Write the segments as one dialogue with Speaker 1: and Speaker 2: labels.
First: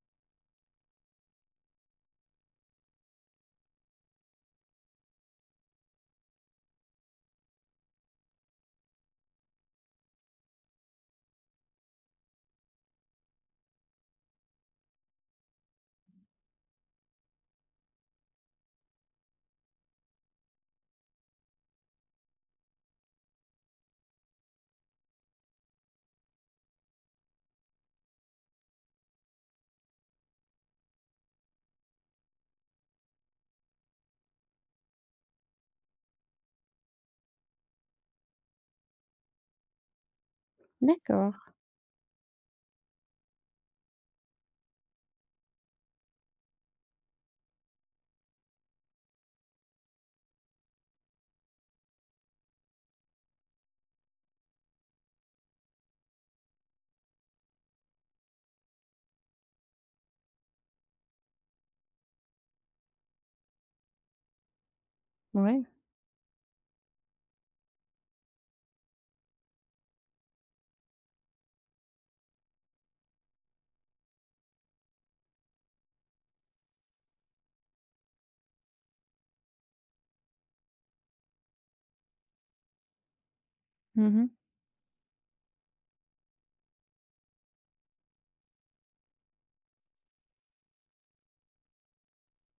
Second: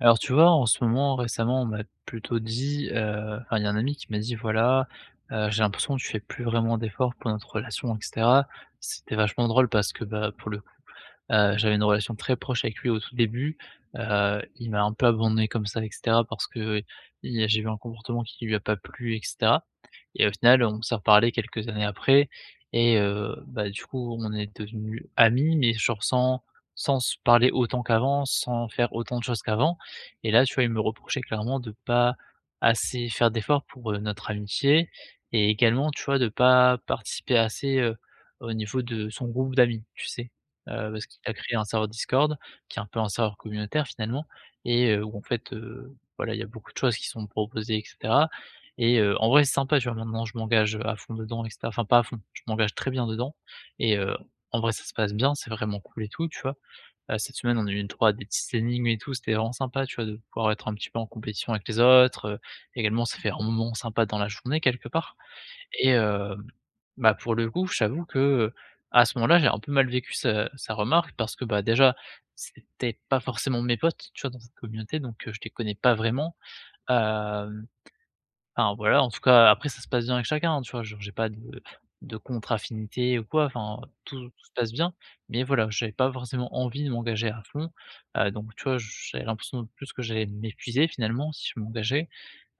Speaker 1: Alors tu vois, en ce moment, récemment, on m'a plutôt dit, enfin il y a un ami qui m'a dit: «Voilà, j'ai l'impression que tu fais plus vraiment d'efforts pour notre relation et cetera». C'était vachement drôle parce que, bah, pour le coup, j'avais une relation très proche avec lui au tout début, il m'a un peu abandonné comme ça et cetera parce que il j'ai eu un comportement qui lui a pas plu et cetera et au final, on s'est reparlé quelques années après et bah, du coup, on est devenus amis mais genre sans se parler autant qu'avant, sans faire autant de choses qu'avant et là, tu vois, il me reprochait clairement de pas assez faire d'efforts pour, notre amitié et également, tu vois, de pas participer assez, au niveau de son groupe d'amis, tu sais? Parce qu'il a
Speaker 2: D'accord,
Speaker 1: créé un serveur Discord qui est un peu un serveur communautaire finalement et où en fait, voilà, il y a beaucoup de choses qui sont proposées et cetera et en vrai, c'est sympa, tu vois? Maintenant, je m'engage, à fond dedans et cetera. Enfin, pas à fond, je m'engage très bien dedans et en vrai, ça se passe bien, c'est vraiment cool et tout, tu vois? Cette semaine, on a eu une 3 des petites énigmes et tout, c'était vraiment sympa, tu vois, de pouvoir être un petit peu en compétition avec les autres, également ça fait un moment sympa dans la journée quelque part
Speaker 2: ouais.
Speaker 1: et bah, pour le coup, j'avoue que, à ce moment-là, j'ai un peu mal vécu sa remarque parce que, bah, déjà, c'était pas forcément mes potes, tu vois, dans cette communauté donc je les connais pas vraiment. Hem Enfin voilà, en tout cas, après ça se passe bien avec chacun, hein, tu vois? Genre j'ai pas de contre-affinité ou quoi, enfin, tout
Speaker 2: Mmh.
Speaker 1: tout se passe bien. Mais voilà, j'avais pas forcément envie de m'engager à fond, donc tu vois? J'avais l'impression de plus que j'allais m'épuiser finalement si je m'engageais,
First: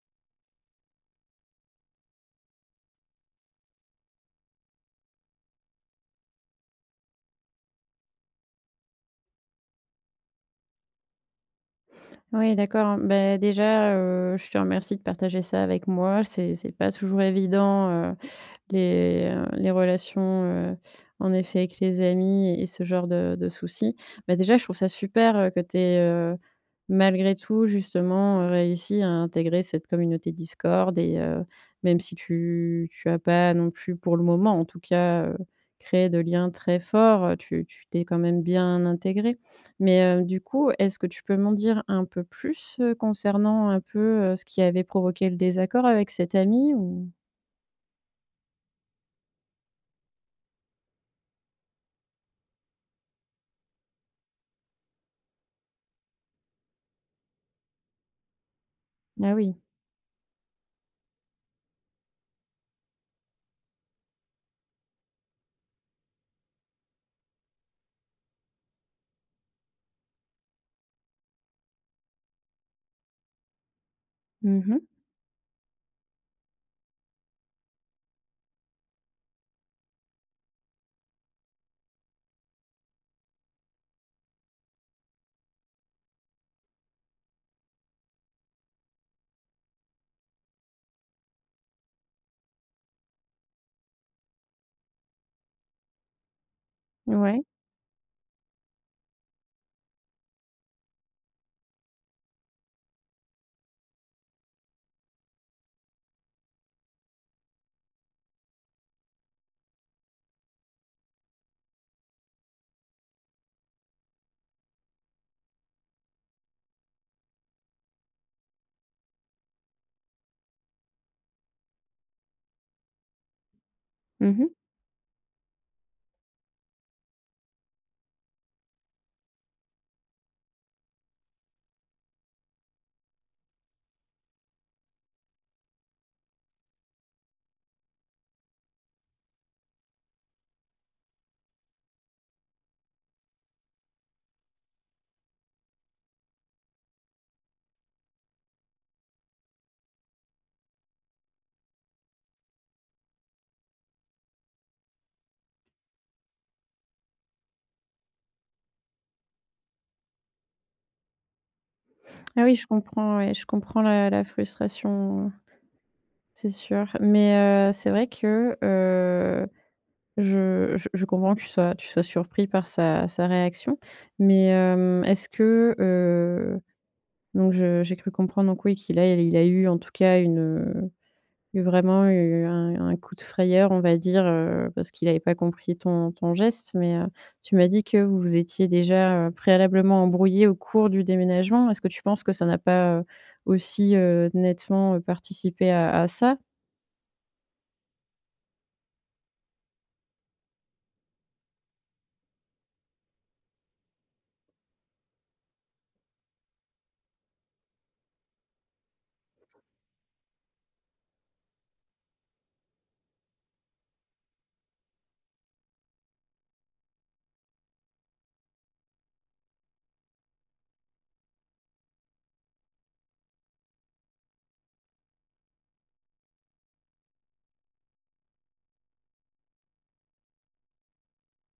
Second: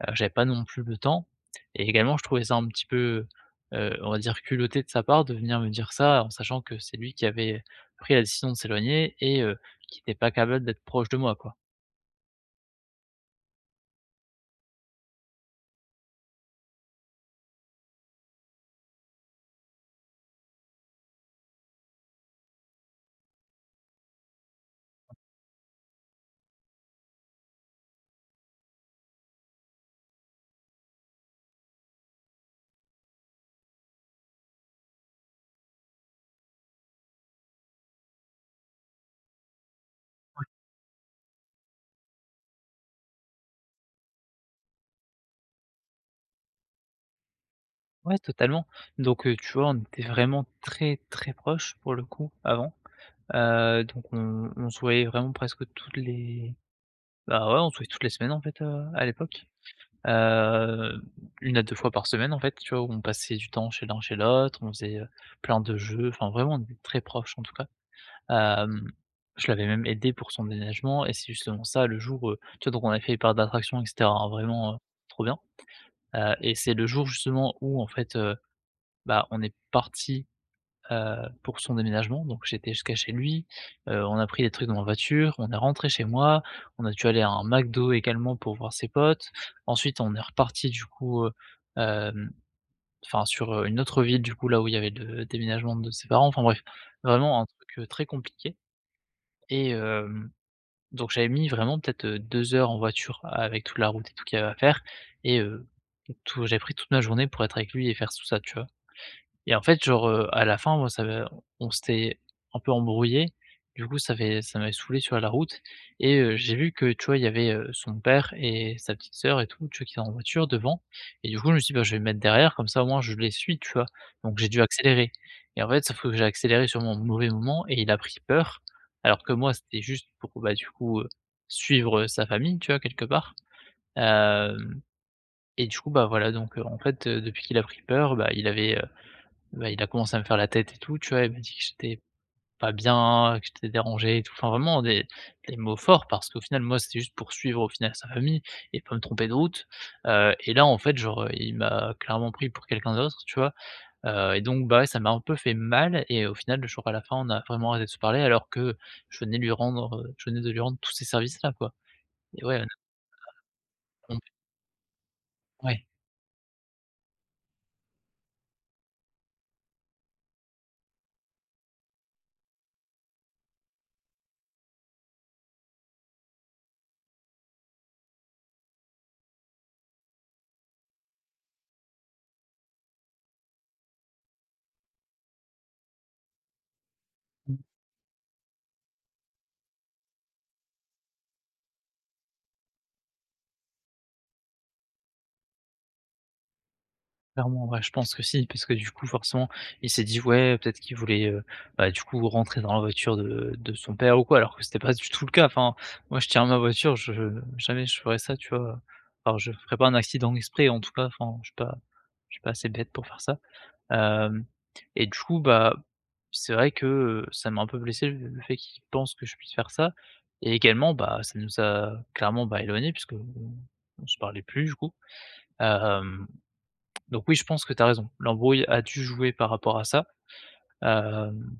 Speaker 1: j'avais pas non plus le temps et également je trouvais ça un petit peu, on va dire culotté de sa part de venir me dire ça en sachant que c'est lui qui avait pris la décision de s'éloigner et qui n'était pas capable d'être proche de moi, quoi.
Speaker 2: Oui, d'accord. Ben déjà, je te remercie de partager ça avec moi. C'est pas toujours évident, les relations, en effet avec les amis et ce genre de soucis. Ben déjà, je trouve ça super, que tu aies, malgré tout justement, réussi à intégrer cette communauté Discord et même si tu as pas non plus pour le moment en tout cas, créé de liens très forts, tu t'es quand même bien intégré. Mais, du coup, est-ce que tu peux m'en dire un peu plus, concernant un peu, ce qui avait provoqué le désaccord avec cet ami ou?
Speaker 1: Ouais, totalement. Donc, tu vois, on était vraiment très, très proches pour le coup avant. Donc on se voyait vraiment presque toutes les bah, ouais, on se voyait toutes les semaines en fait, à
Speaker 2: Ah
Speaker 1: l'époque.
Speaker 2: oui.
Speaker 1: Heu, 1 à 2 fois par semaine en fait, tu vois? Où on passait du temps chez l'un chez l'autre, on faisait, plein de jeux, enfin vraiment on était très proches en tout cas. Hem, je l'avais même aidé pour son déménagement et c'est justement ça le jour, tu vois? Donc on a fait les parcs d'attractions et cetera, hein, vraiment,
Speaker 2: Mmh.
Speaker 1: trop bien. Et c'est le jour justement où en fait, bah, on est parti pour son déménagement, donc j'étais jusqu'à chez lui, on a pris des trucs dans la voiture, on est rentré chez moi, on a dû aller à un McDo également pour voir ses potes. Ensuite, on est reparti du coup, hem, enfin sur, une autre ville du coup là où il y avait le déménagement de ses parents, enfin bref, vraiment
Speaker 2: Ouais.
Speaker 1: un truc, très compliqué et donc j'avais mis vraiment peut-être, 2 heures en voiture avec toute la route et tout qu'il y avait à faire et tout j'avais pris toute ma journée pour être avec lui et faire tout ça, tu vois? Et en fait, genre, à la fin, moi, ça m'a on s'était un peu embrouillé. Du coup, ça m'avait saoulé sur la route et j'ai vu que, tu vois, il y avait, son père et sa petite sœur et tout, tu vois, qui étaient en voiture devant et du coup, je me suis dit: «Bah, je vais me mettre derrière, comme ça, au moins, je les suis», tu vois? Donc
Speaker 2: Mmh.
Speaker 1: j'ai dû accélérer et en fait, sauf que j'ai accéléré sur mon mauvais moment et il a pris peur, alors que moi, c'était juste pour, bah, du coup, suivre, sa famille, tu vois, quelque part. Hem Et du coup, bah, voilà, donc en fait, depuis qu'il a pris peur, bah, bah, il a commencé à me faire la tête et tout, tu vois? Il m'a dit que j'étais pas bien, que j'étais dérangé et tout. Enfin, vraiment des mots forts parce qu'au final, moi, c'était juste pour suivre, au final, sa famille et pas me tromper de route, et là, en fait, genre, il m'a clairement pris pour quelqu'un d'autre, tu vois? Et donc, bah, ouais, ça m'a un peu fait mal et au final, le jour à la fin, on a vraiment arrêté de se parler alors que je venais de lui rendre tous ces services-là, quoi et
Speaker 2: Ah oui,
Speaker 1: ouais, on
Speaker 2: je
Speaker 1: a
Speaker 2: comprends, ouais, je comprends la
Speaker 1: rompu.
Speaker 2: frustration,
Speaker 1: Ouais.
Speaker 2: c'est sûr. Mais, c'est vrai que, je comprends que tu sois surpris par sa réaction. Mais, est-ce que, donc je j'ai cru comprendre donc oui qu'il a eu en tout cas une, eu vraiment eu un coup de frayeur, on va dire, parce qu'il n'avait pas compris ton geste, mais, tu m'as dit que vous vous étiez déjà, préalablement embrouillé au cours du déménagement. Est-ce que tu penses que ça n'a pas, aussi, nettement, participé à ça?
Speaker 1: Clairement, ouais, je pense que si, parce que du coup, forcément, il s'est dit: «Ouais, peut-être qu'il voulait, bah, du coup, rentrer dans la voiture de son père ou quoi», alors que c'était pas du tout le cas. Enfin, moi, je tiens ma voiture, je jamais je ferais ça, tu vois? Alors je ferais pas un accident exprès, en tout cas, enfin, je suis pas assez bête pour faire ça. Hem Et du coup, bah, c'est vrai que, ça m'a un peu blessé le fait qu'il pense que je puisse faire ça et également, bah, ça nous a clairement, bah, éloignés puisque on se parlait plus, du coup. Hem Donc oui, je pense que tu as raison. L'embrouille a dû jouer par rapport à ça. Hem,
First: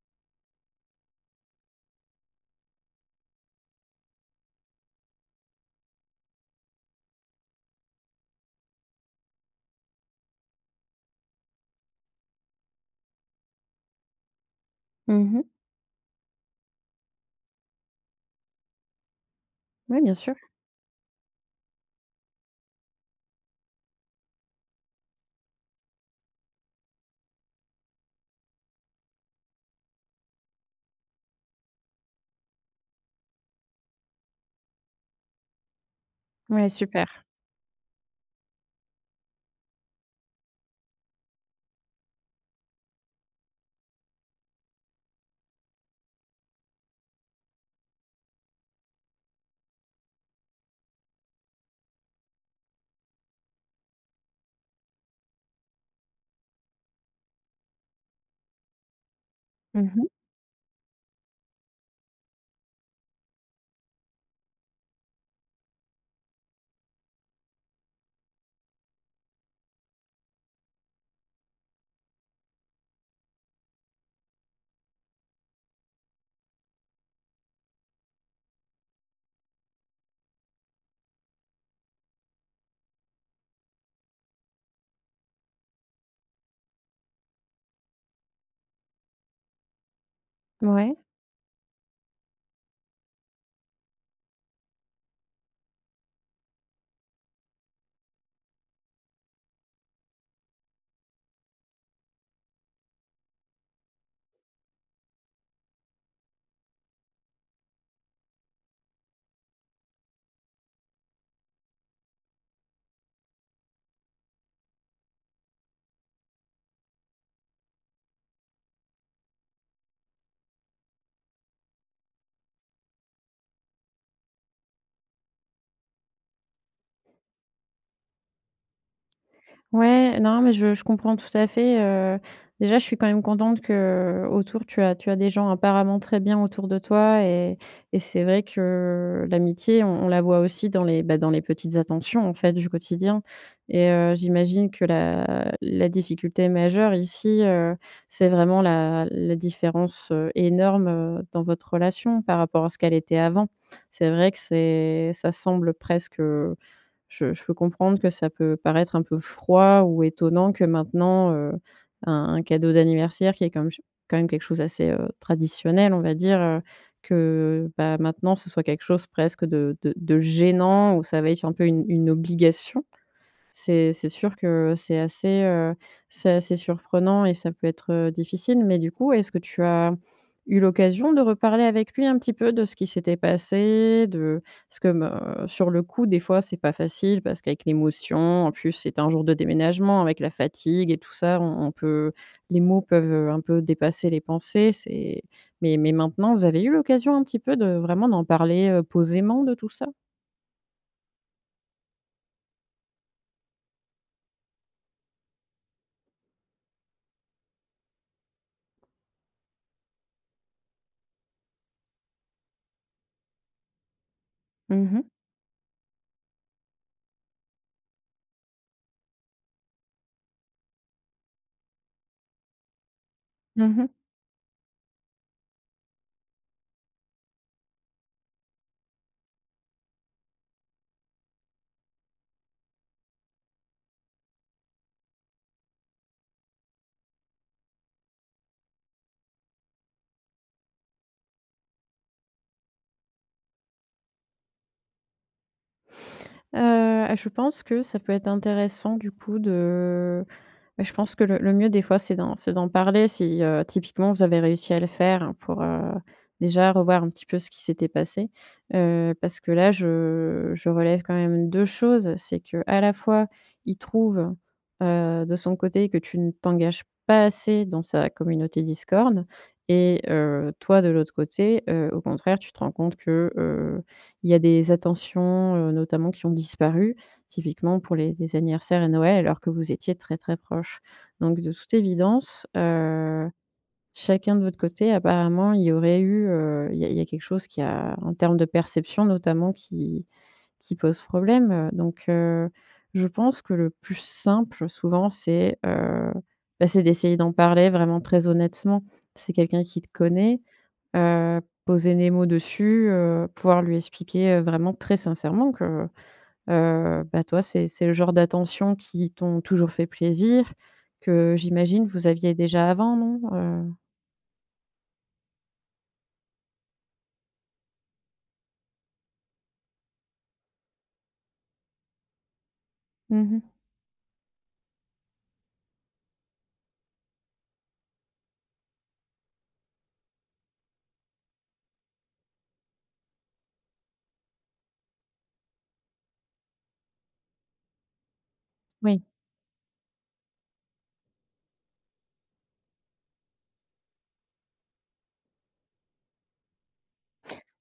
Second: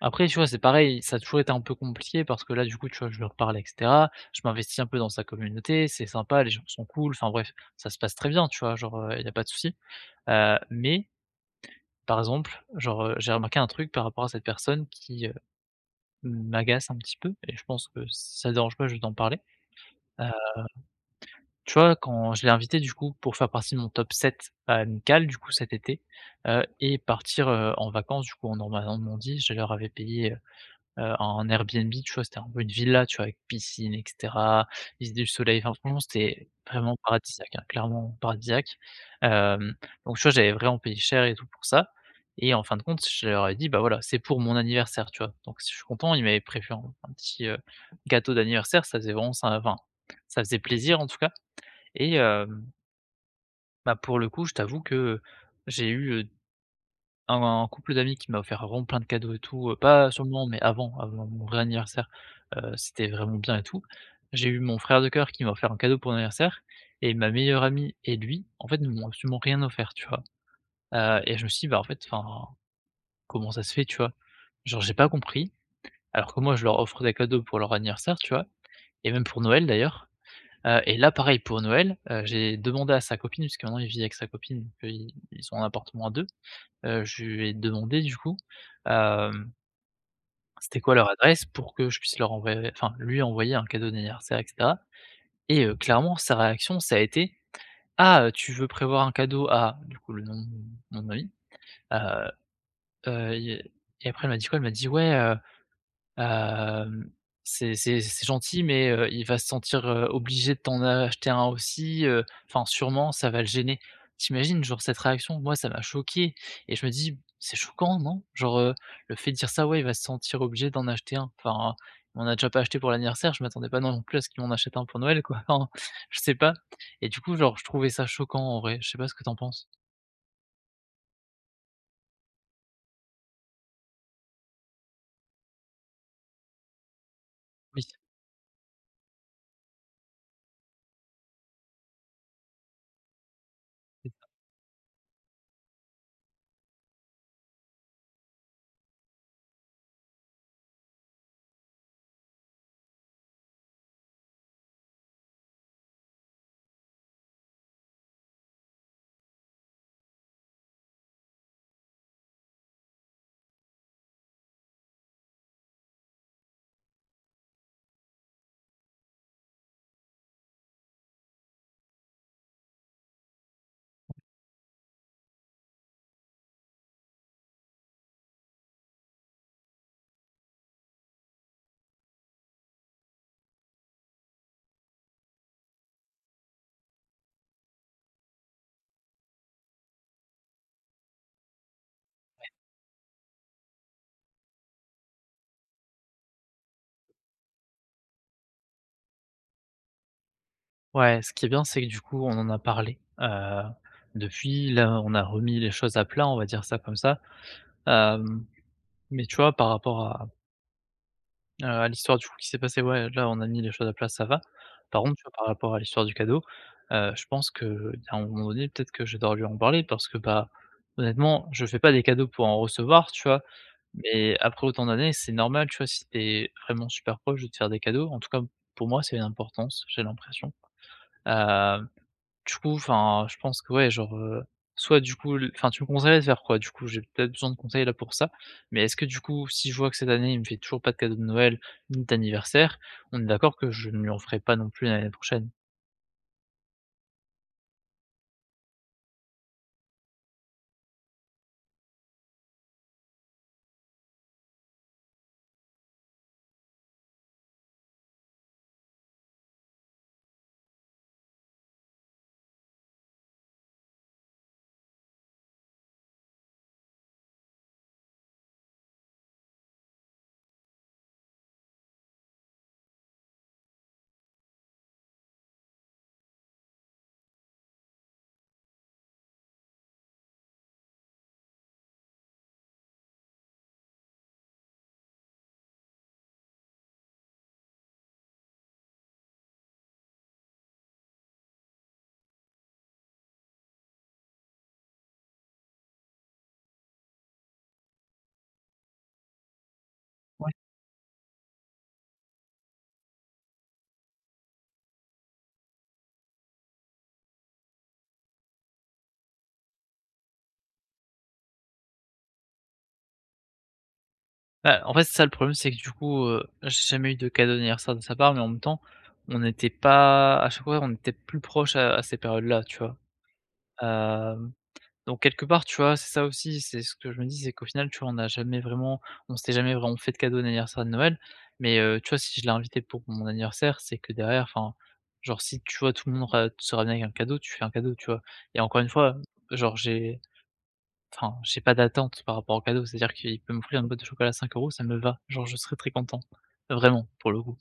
Speaker 1: Après, tu vois, c'est pareil, ça a toujours été un peu compliqué parce que là, du coup, tu vois, je lui reparle et cetera. Je m'investis un peu dans sa communauté, c'est sympa, les gens sont cool, enfin bref, ça se passe très bien, tu vois? Genre, il n'y a pas de souci. Mais par exemple, genre, j'ai remarqué un truc par rapport à cette personne qui,
Speaker 2: Mmh.
Speaker 1: m'agace un petit peu et je pense que si ça te dérange pas, je vais t'en parler.
Speaker 2: Oui, bien sûr.
Speaker 1: Tu vois, quand je l'ai invité du coup pour faire partie de mon top 7 amical du coup cet été, et partir, en vacances du coup en Normandie, je leur avais payé, un Airbnb, tu vois? C'était un peu une villa, tu vois? Avec piscine et cetera, mise du soleil, enfin franchement c'était
Speaker 2: Ouais,
Speaker 1: vraiment
Speaker 2: super.
Speaker 1: paradisiaque, hein, clairement paradisiaque. Hem, donc tu vois, j'avais vraiment payé cher et tout pour ça et en fin de compte, je leur ai dit: «Bah, voilà, c'est pour mon anniversaire», tu vois? Donc je suis content, ils m'avaient prévu un petit, gâteau d'anniversaire, ça faisait vraiment ça enfin, ça faisait plaisir en tout cas et bah, pour le coup, je t'avoue que j'ai eu, un couple d'amis qui m'a offert vraiment plein de cadeaux et tout,
Speaker 2: Mmh.
Speaker 1: pas sur le moment, mais avant mon vrai anniversaire, c'était vraiment bien et tout. J'ai eu mon frère de cœur qui m'a offert un cadeau pour mon anniversaire et ma meilleure amie et lui, en fait, ne m'ont absolument rien offert, tu vois? Et je me suis dit: «Bah, en fait, enfin, comment ça se fait?» tu vois? Genre, j'ai pas compris, alors que moi, je leur offre des cadeaux pour leur anniversaire, tu vois? Et même pour Noël, d'ailleurs. Et là, pareil pour Noël, j'ai demandé à sa copine, puisque maintenant il vit avec sa copine, qu'ils ont un appartement à 2, je lui ai demandé du coup, hem, c'était quoi
Speaker 2: Ouais.
Speaker 1: leur adresse pour que je puisse leur envoyer enfin lui envoyer un cadeau d'anniversaire et cetera et clairement sa réaction ça a été: «Ah, tu veux prévoir un cadeau à» du coup le nom de mon ami, heu, heu et et après elle m'a dit quoi? Elle m'a dit: «Ouais, Hem, c'est gentil, mais il va se sentir, obligé de t'en acheter un aussi, enfin sûrement ça va le gêner. Tu Genre cette réaction? Moi ça m'a choqué et je me dis: «C'est choquant, non?» genre, le fait de dire ça, ouais, il va se sentir obligé d'en acheter un. Enfin, il m'en a déjà pas acheté pour l'anniversaire, je m'attendais pas non plus à ce qu'il m'en achète un pour Noël quoi, enfin, je sais pas et du coup genre je trouvais ça choquant en vrai, je sais pas ce que t'en penses?
Speaker 2: Ouais, non, mais je comprends tout à fait, déjà, je suis quand même contente que autour tu as des gens apparemment très bien autour de toi
Speaker 1: Oui.
Speaker 2: et c'est vrai que l'amitié, on la voit aussi dans les, bah, dans les petites attentions, en fait, du quotidien et j'imagine que la difficulté majeure ici, c'est vraiment la différence, énorme, dans votre relation par rapport à ce qu'elle était avant. C'est vrai que c'est ça semble presque, je peux comprendre que ça peut paraître un peu froid ou étonnant que maintenant, un cadeau d'anniversaire qui est comme quand même quelque chose assez traditionnel, on va dire, que, bah, maintenant ce soit quelque chose presque de de gênant où ça va être un peu une obligation. C'est sûr que c'est assez surprenant et ça peut être, difficile. Mais du coup, est-ce que tu as eu l'occasion de reparler avec lui un petit peu de ce qui s'était passé? De parce que, me sur le coup, des fois, c'est pas facile parce qu'avec l'émotion, en plus, c'était un jour de déménagement, avec la fatigue et tout ça, on peut les mots peuvent, un peu dépasser les pensées. C'est mais maintenant, vous avez eu l'occasion un petit peu de vraiment d'en parler, posément de tout ça?
Speaker 1: Ouais, ce qui est bien, c'est que du coup, on en a parlé, depuis. Là, on a remis les choses à plat, on va dire ça comme ça. Hem, mais tu vois, par rapport à, à l'histoire du coup qui s'est passée, ouais, là, on a mis les choses à plat, ça va.
Speaker 2: Mmh
Speaker 1: Par
Speaker 2: mh.
Speaker 1: contre, tu vois, par rapport à l'histoire du cadeau, je pense qu'il y un moment donné, peut-être que je dois lui en parler parce que, bah, honnêtement, je fais pas des cadeaux pour en recevoir, tu vois?
Speaker 2: Mmh.
Speaker 1: Mais après autant d'années, c'est normal, tu vois, si t'es vraiment super proche de te faire des cadeaux. En tout cas, pour moi, c'est une importance, j'ai l'impression. Hem Du coup, enfin, je pense que ouais, genre, soit du coup l enfin, tu me conseillerais de faire quoi, du coup? J'ai peut-être besoin de conseils là pour ça, mais est-ce que du coup, si je vois que cette année, il me fait toujours pas de cadeau de Noël ni d'anniversaire, on est d'accord que je ne lui en ferai pas non plus l'année prochaine?
Speaker 2: Je pense que ça peut être intéressant du coup de mais je pense que le mieux des fois, c'est d'en parler si, typiquement vous avez réussi à le faire hein, pour, déjà revoir un petit peu ce qui s'était passé. Parce que là, je relève quand même 2 choses. C'est que à la fois, il trouve, de son côté que tu ne t'engages pas assez dans sa communauté Discord et toi de l'autre côté, au contraire, tu te rends compte que, il y a des attentions, notamment qui ont disparu typiquement pour les anniversaires et Noël, alors que vous étiez très, très proches. Donc de toute évidence, chacun de votre côté, apparemment, il y aurait eu, il y a quelque chose qui a en termes de perception notamment qui pose problème, donc je pense que le plus simple souvent c'est, bah, c'est d'essayer d'en parler vraiment très honnêtement. C'est quelqu'un qui te connaît,
Speaker 1: Ouais.
Speaker 2: poser les mots dessus, pouvoir lui expliquer, vraiment très sincèrement que bah, toi, c'est le genre d'attention qui t'ont toujours fait plaisir, que j'imagine vous aviez déjà avant, non?
Speaker 1: Bah, en fait, c'est ça le problème, c'est que du coup, j'ai jamais eu de cadeau d'anniversaire de sa part, mais en même temps, on n'était pas à chaque fois, on était plus proche à ces périodes-là, tu vois?
Speaker 2: Mmh
Speaker 1: Donc quelque part, tu vois, c'est ça aussi, c'est ce que je me dis, c'est qu'au final, tu vois, on s'était jamais vraiment fait de cadeau d'anniversaire de Noël, mais tu vois, si je l'ai invité pour mon anniversaire, c'est que derrière, enfin, genre, si, tu vois, tout le monde ra se ramène avec un cadeau, tu fais un cadeau, tu vois? Et encore une
Speaker 2: Oui.
Speaker 1: fois, genre, j'ai enfin, j'ai pas d'attente par rapport au cadeau, c'est-à-dire qu'il peut m'offrir une boîte de chocolat à 5 € ça me va, genre, je serais très content, vraiment, pour le coup.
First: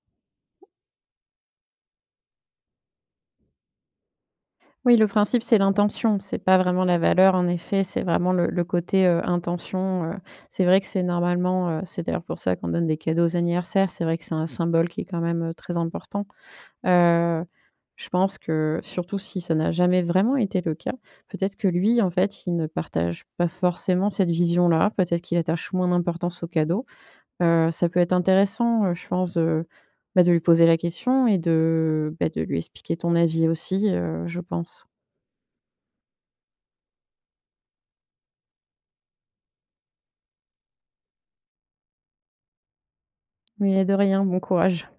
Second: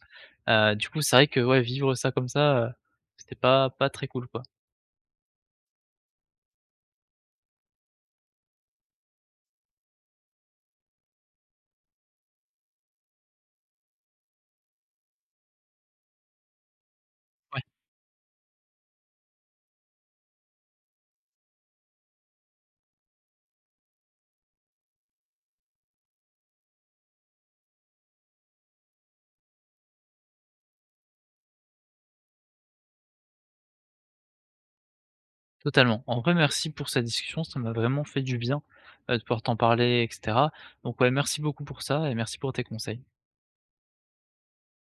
Speaker 1: Du coup, c'est vrai que, ouais, vivre ça comme ça, c'était pas très cool, quoi.
Speaker 2: Oui, le principe, c'est l'intention, c'est pas vraiment la valeur en effet, c'est vraiment le côté, intention, c'est vrai que c'est normalement, c'est d'ailleurs pour ça qu'on donne des cadeaux aux anniversaires, c'est vrai que c'est un symbole qui est quand même, très important. Heu, je pense que surtout si ça n'a jamais vraiment été le cas, peut-être que lui, en fait, il ne partage pas forcément cette vision-là. Peut-être qu'il attache moins d'importance au cadeau. Ça peut être intéressant, je pense de, bah, de lui poser la question et de, bah, de lui expliquer ton avis aussi, je pense.
Speaker 1: Totalement. En vrai, merci pour cette discussion, ça m'a vraiment fait du bien, de pouvoir t'en parler et cetera. Donc ouais, merci beaucoup pour ça et merci pour tes conseils.
Speaker 2: Mais de rien, bon courage.